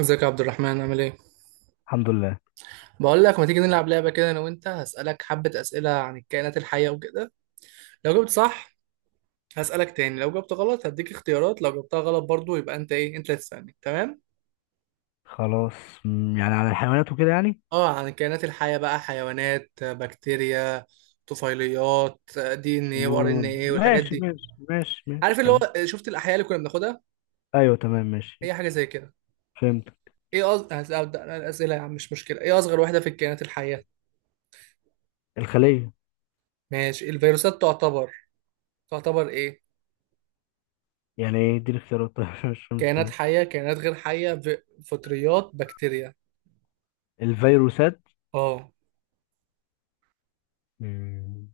ازيك يا عبد الرحمن، عامل ايه؟ الحمد لله. بقول لك ما تيجي نلعب لعبة كده، انا وانت هسألك حبة أسئلة عن الكائنات الحية وكده. لو جبت صح هسألك تاني، لو جبت غلط هديك اختيارات، لو جبتها غلط برضو يبقى انت ايه انت اللي تسألني، تمام؟ خلاص. يعني على الحيوانات وكده يعني. اه، عن الكائنات الحية بقى: حيوانات، بكتيريا، طفيليات، دي ان ايه وار ان طيور. ايه والحاجات ماشي دي. ماشي ماشي ماشي عارف اللي هو تمام. شفت الأحياء اللي كنا بناخدها؟ ايوه تمام ماشي. هي حاجة زي كده. فهمت. ايه هبدأ أنا الأسئلة يا عم، مش مشكلة. ايه أصغر واحدة في الكائنات الحية؟ الخلية. ماشي، الفيروسات تعتبر تعتبر ايه؟ يعني ايه دي الاختيارات؟ طيب، مش فاهم كائنات السؤال. حية، كائنات غير حية، فطريات، بكتيريا. الفيروسات. اه، مم،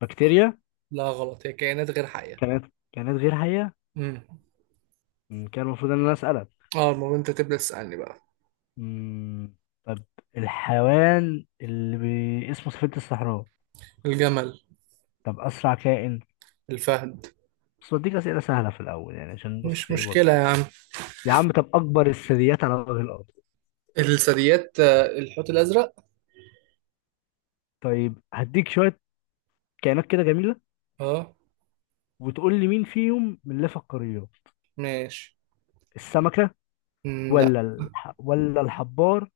بكتيريا. لا غلط، هي كائنات غير حية. كانت غير حية. امم كان المفروض ان انا اسألك. اه المهم انت تبدأ تسألني بقى. مم، طب الحيوان اللي اسمه سفينة الصحراء. الجمل. طب اسرع كائن. الفهد. بس بديك اسئلة سهلة في الاول يعني عشان مش بص ايه برضه. مشكلة يا عم. يا عم طب اكبر الثدييات على وجه الارض. الثدييات، الحوت الأزرق. طيب هديك شوية كائنات كده جميله، اه وتقول لي مين فيهم من اللي في القريات. ماشي. السمكه مم، لا. ولا ولا الحبار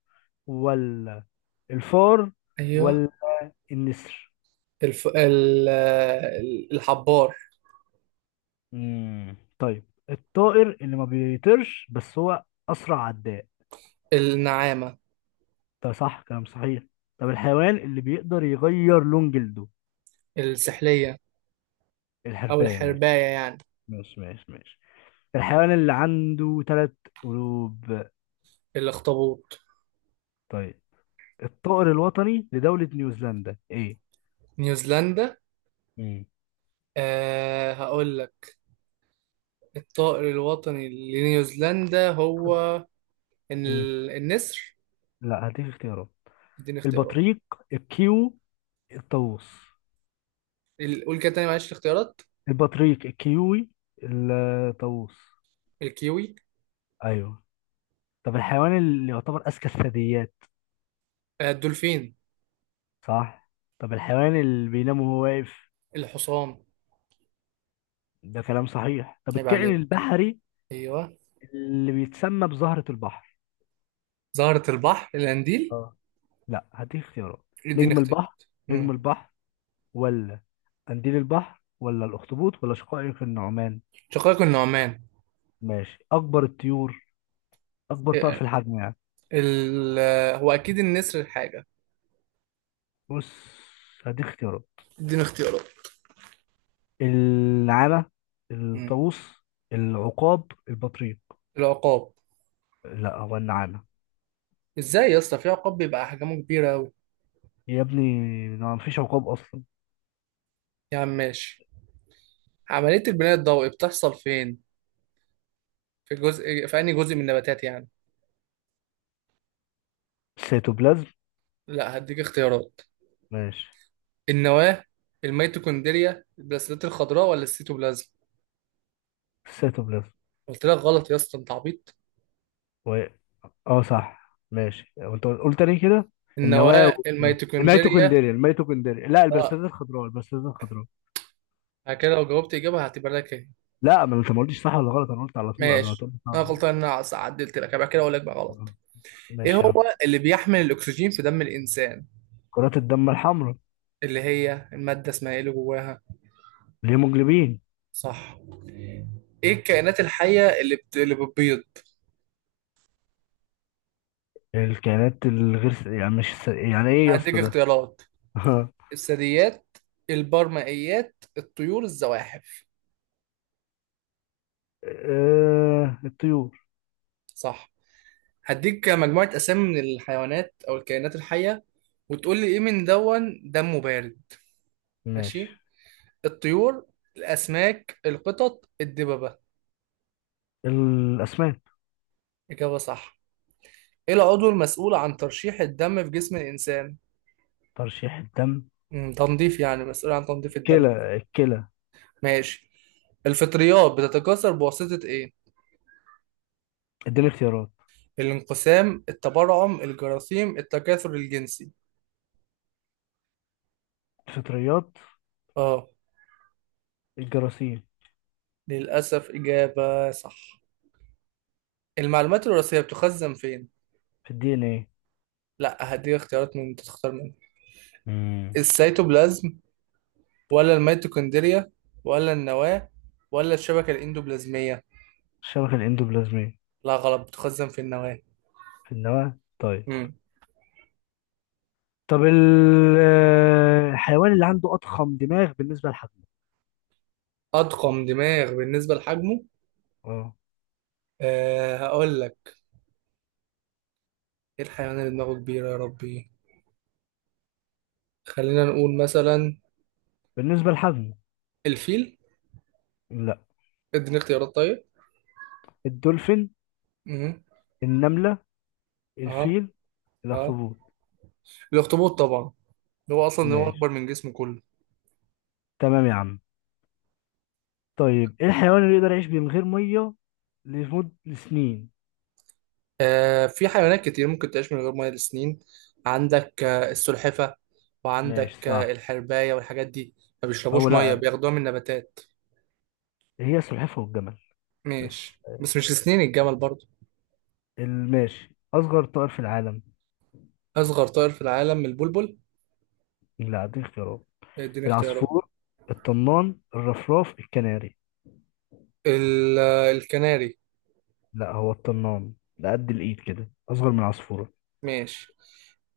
ولا الفار ايوه. ولا النسر. الف... ال... آه، ال- الحبار. طيب. الطائر اللي ما بيطيرش بس هو اسرع عداء. النعامة. ده صح، كلام صحيح. طب الحيوان اللي بيقدر يغير لون جلده. السحلية أو الحرباية ماشي. الحرباية يعني. ماشي ماشي ماشي. الحيوان اللي عنده 3 قلوب. الأخطبوط. طيب. الطائر الوطني لدولة نيوزيلندا ايه؟ نيوزيلندا. هقول لك. الطائر الوطني لنيوزيلندا هو امم النسر. لا، هديك اختيارات. اديني اختيارات. البطريق الكيو الطاووس. قول كده تاني، معلش الاختيارات. البطريق الكيوي الطاووس. الكيوي. ايوه. طب الحيوان اللي يعتبر اذكى الثدييات. الدولفين. صح. طب الحيوان اللي بينام وهو واقف. الحصان. ده كلام صحيح. طب عيب الكائن عليك. البحري ايوه. اللي بيتسمى بزهرة البحر. زهرة البحر، القنديل. اه. لا، هديك اختيارات. اديني نجم البحر اختيارات. نجم مم. البحر ولا قنديل البحر ولا الاخطبوط ولا شقائق النعمان. شقائق النعمان. ماشي. اكبر الطيور، اكبر طائر آه، في الحجم يعني. ال... آه، هو اكيد النسر حاجة. بص، هديك اختيارات. اديني اختيارات. النعامة، مم. الطاووس، العقاب، البطريق. العقاب. لا، هو النعامة. ازاي يا اسطى في عقاب بيبقى احجامه كبيرة اوي؟ يا ابني، ما مفيش عقاب أصلا. يا عم ماشي. عملية البناء الضوئي بتحصل فين؟ في جزء، في انهي جزء من النباتات يعني؟ السيتوبلازم. لا هديك اختيارات. ماشي. النواه، الميتوكوندريا، البلاسيلات الخضراء، ولا السيتوبلازم؟ السيتوبلازم قلت لك غلط يا اسطى، انت عبيط. و... اه صح، ماشي. وانت قلت ليه كده؟ النواة النواه، الميتوكوندريا. الميتوكوندريا لا، البرسلات اه، الخضراء، البرسلات الخضراء. بعد كده لو جاوبت اجابه هعتبر لك ايه؟ لا، ما انت ما قلتش صح ولا غلط، انا قلت على طول قبل ما ماشي. تقول لي انا صح ولا غلطان ان انا عدلت لك بعد كده اقول لك بقى غلط. غلط. ايه ماشي يا عم. هو اللي بيحمل الاكسجين في دم الانسان؟ كرات الدم الحمراء. اللي هي الماده اسمها ايه اللي جواها؟ الهيموجلوبين. صح. ايه الكائنات الحيه اللي بتبيض؟ الكائنات الغير يعني مش يعني ايه يا هديك اسطى ده؟ اختيارات: الثدييات، البرمائيات، الطيور، الزواحف. الطيور. صح. هديك مجموعة أسامي من الحيوانات أو الكائنات الحية، وتقول لي إيه من دون دمه بارد. ماشي. ماشي. الطيور، الأسماك، القطط، الدببة. الأسماك. إجابة صح. إيه العضو المسؤول عن ترشيح الدم في جسم الإنسان؟ ترشيح الدم. تنظيف يعني، مسؤول عن تنظيف الدم. الكلى. ماشي. الفطريات بتتكاثر بواسطة إيه؟ اديني اختيارات. الانقسام، التبرعم، الجراثيم، التكاثر الجنسي. الفطريات. آه، الجراثيم. للأسف إجابة صح. المعلومات الوراثية بتخزن فين؟ في DNA. لا، هديك اختيارات من انت تختار منهم: مم. السيتوبلازم ولا الميتوكوندريا ولا النواة ولا الشبكة الإندوبلازمية؟ الشبكة الإندوبلازمية. لا غلط، بتخزن في النواة. في النواة، طيب. مم. طب الحيوان اللي عنده أضخم دماغ بالنسبة لحجمه. أضخم دماغ بالنسبة لحجمه؟ اه، هقول لك. إيه الحيوان اللي دماغه كبيرة يا ربي؟ خلينا نقول مثلا بالنسبة لحجمه. الفيل. لا. اديني اختيارات طيب. الدولفين، مم. النملة، اه. الفيل، اه. الأخطبوط. الأخطبوط طبعا. هو أصلا هو ماشي أكبر من جسمه كله. تمام يا عم. طيب، ايه الحيوان اللي يقدر يعيش من غير مية لمدة سنين؟ في حيوانات كتير ممكن تعيش من غير ميه لسنين. عندك السلحفة، ماشي وعندك صح. الحرباية والحاجات دي. ما او بيشربوش ميه، لا، بياخدوها من نباتات. هي السلحفاة والجمل بس. ماشي بس مش لسنين الجمل برضو. الماشي اصغر طائر في العالم. أصغر طائر في العالم البلبل. لا، اديك اختيارات. اديني اختيارات. العصفور، الطنان، الرفراف، الكناري. الكناري. لا، هو الطنان، ده قد الايد كده، اصغر من العصفورة. ماشي.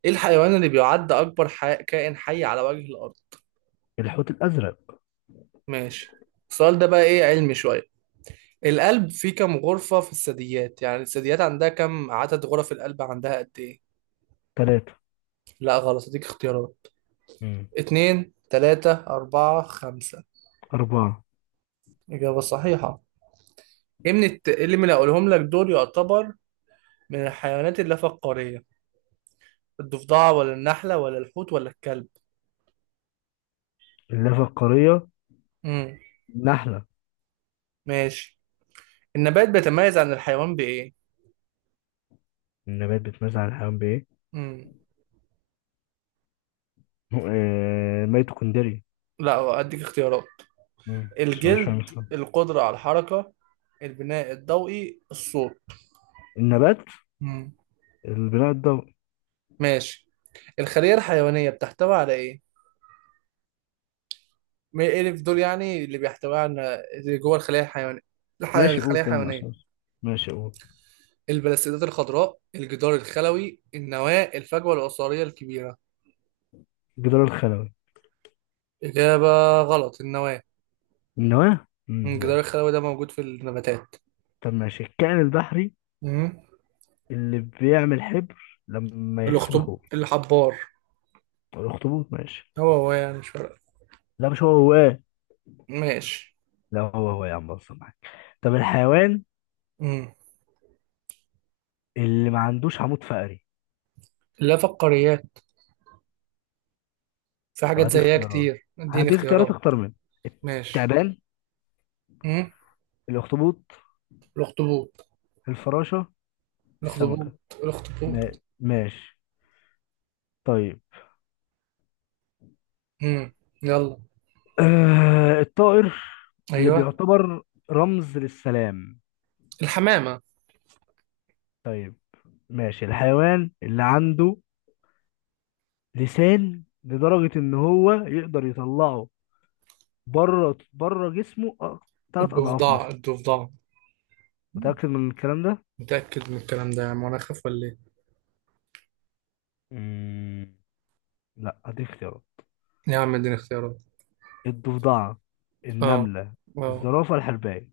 ايه الحيوان اللي بيعد كائن حي على وجه الأرض؟ الحوت الازرق. ماشي. السؤال ده بقى ايه، علمي شوية. القلب فيه كم غرفة في الثدييات؟ يعني الثدييات عندها كم عدد غرف القلب، عندها قد ايه؟ 3. لا غلط، اديك اختيارات: امم. اتنين، تلاتة، أربعة، خمسة. 4. إجابة صحيحة. إيه اللي من اللي هقولهم لك دول يعتبر من الحيوانات اللافقارية؟ الضفدعة ولا النحلة ولا الحوت ولا الكلب؟ اللافة القارية. امم النحلة. ماشي. النبات بيتميز عن الحيوان بإيه؟ النبات بيتميز عن الحيوان بإيه؟ امم ميتوكوندري. لا، أديك اختيارات: مم. بس مش الجلد، فاهم الصراحة. القدرة على الحركة، البناء الضوئي، الصوت. النبات. امم البناء الضوئي. ماشي. الخلية الحيوانية بتحتوي على إيه؟ ما إيه اللي في دول يعني اللي بيحتوي على اللي جوه الخلية الحيوانية؟ ماشي، قول الخلية كلام الحيوانية: أساس. ماشي، قول. البلاستيدات الخضراء، الجدار الخلوي، النواة، الفجوة العصارية الكبيرة. الجدار الخلوي. إجابة غلط. النواة. النواة. الجدار ماشي. الخلوي ده موجود في النباتات. طب ماشي، الكائن البحري مم. اللي بيعمل حبر لما يحس بالخوف. الحبار. طب الاخطبوط ماشي. هو هو يعني مش فارق. لا، مش هو هو إيه؟ ماشي. لا، هو هو يا عم، بص معاك. طب الحيوان مم. اللي ما عندوش عمود فقري. لا، فقاريات. في طب حاجات هدي زيها اختيارات. كتير، اديني هدي اختيارات، اختيارات. اختار منه. ماشي. التعبان، مم. الاخطبوط، الأخطبوط. الفراشة، الأخطبوط. السمكة. الأخطبوط. ماشي. طيب. مم. يلا. الطائر اللي أيوه. بيعتبر رمز للسلام. الحمامة. طيب ماشي، الحيوان اللي عنده لسان لدرجة إن هو يقدر يطلعه بره بره جسمه 3 أضعاف الضفدع مثلا. الضفدع. متأكد من الكلام ده؟ متأكد من الكلام ده يا عم، وأنا أخاف ولا إيه؟ مم. لا، أديك اختيارات. يا عم اديني اختيارات. الضفدعة، اه. النملة، اه. الزرافة، الحرباية.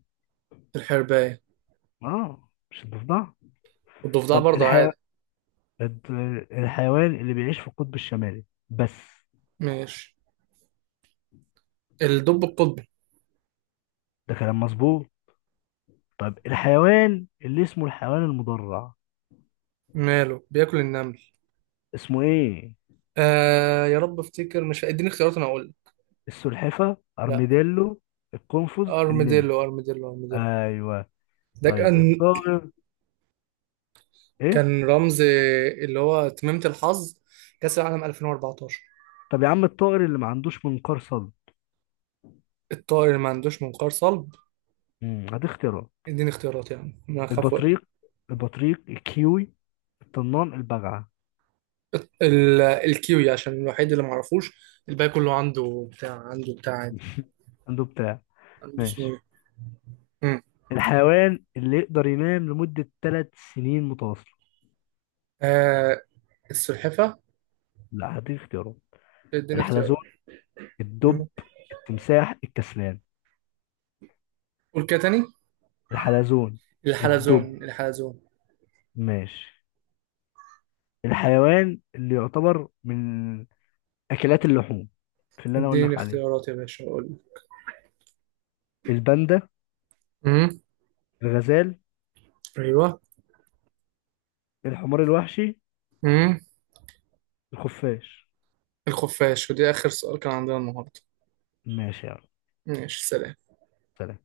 الحرباية. آه، مش الضفدعة. والضفدع طب برضه عادي. الد- الحيوان اللي بيعيش في القطب الشمالي بس. ماشي. الدب القطبي. ده كلام مظبوط. طب الحيوان اللي اسمه الحيوان المدرع، ماله، بياكل النمل. اسمه إيه؟ آه يا رب افتكر، مش اديني اختيارات انا اقول. السلحفة، لا، أرميديلو، القنفذ، النمر. ارميديلو ارميديلو ارميديلو. أيوه. ده طيب كان الطائر، ايه. كان رمز، اللي هو تميمة الحظ كأس العالم 2014. طب يا عم الطائر اللي ما عندوش منقار صلب. الطائر اللي ما عندوش منقار صلب؟ هدي اختيارات. اديني اختيارات يعني، انا اخاف اقول. البطريق البطريق الكيوي، الطنان، البجعة. الكيوي عشان الوحيد اللي ما اعرفوش. الباقي كله عنده بتاع، عنده بتاع عادي. عنده بتاع. عنده اسمه ماشي. ايه. مم. الحيوان اللي يقدر ينام لمدة 3 سنين متواصلة. آه، السلحفة. لا، هدي اختيارات. اديني الحلزون، اختيار. الدب، مم. التمساح، الكسلان. قول كده تاني. الحلزون. الحلزون الدب. الحلزون. ماشي. الحيوان اللي يعتبر من أكلات اللحوم في اللي أنا أقول اديني لك عليه. اختيارات يا باشا اقول. الباندا، امم. الغزال، ايوه. الحمار الوحشي، امم. الخفاش. الخفاش. ودي اخر سؤال كان عندنا النهارده. ماشي يا عم. ماشي، سلام. سلام.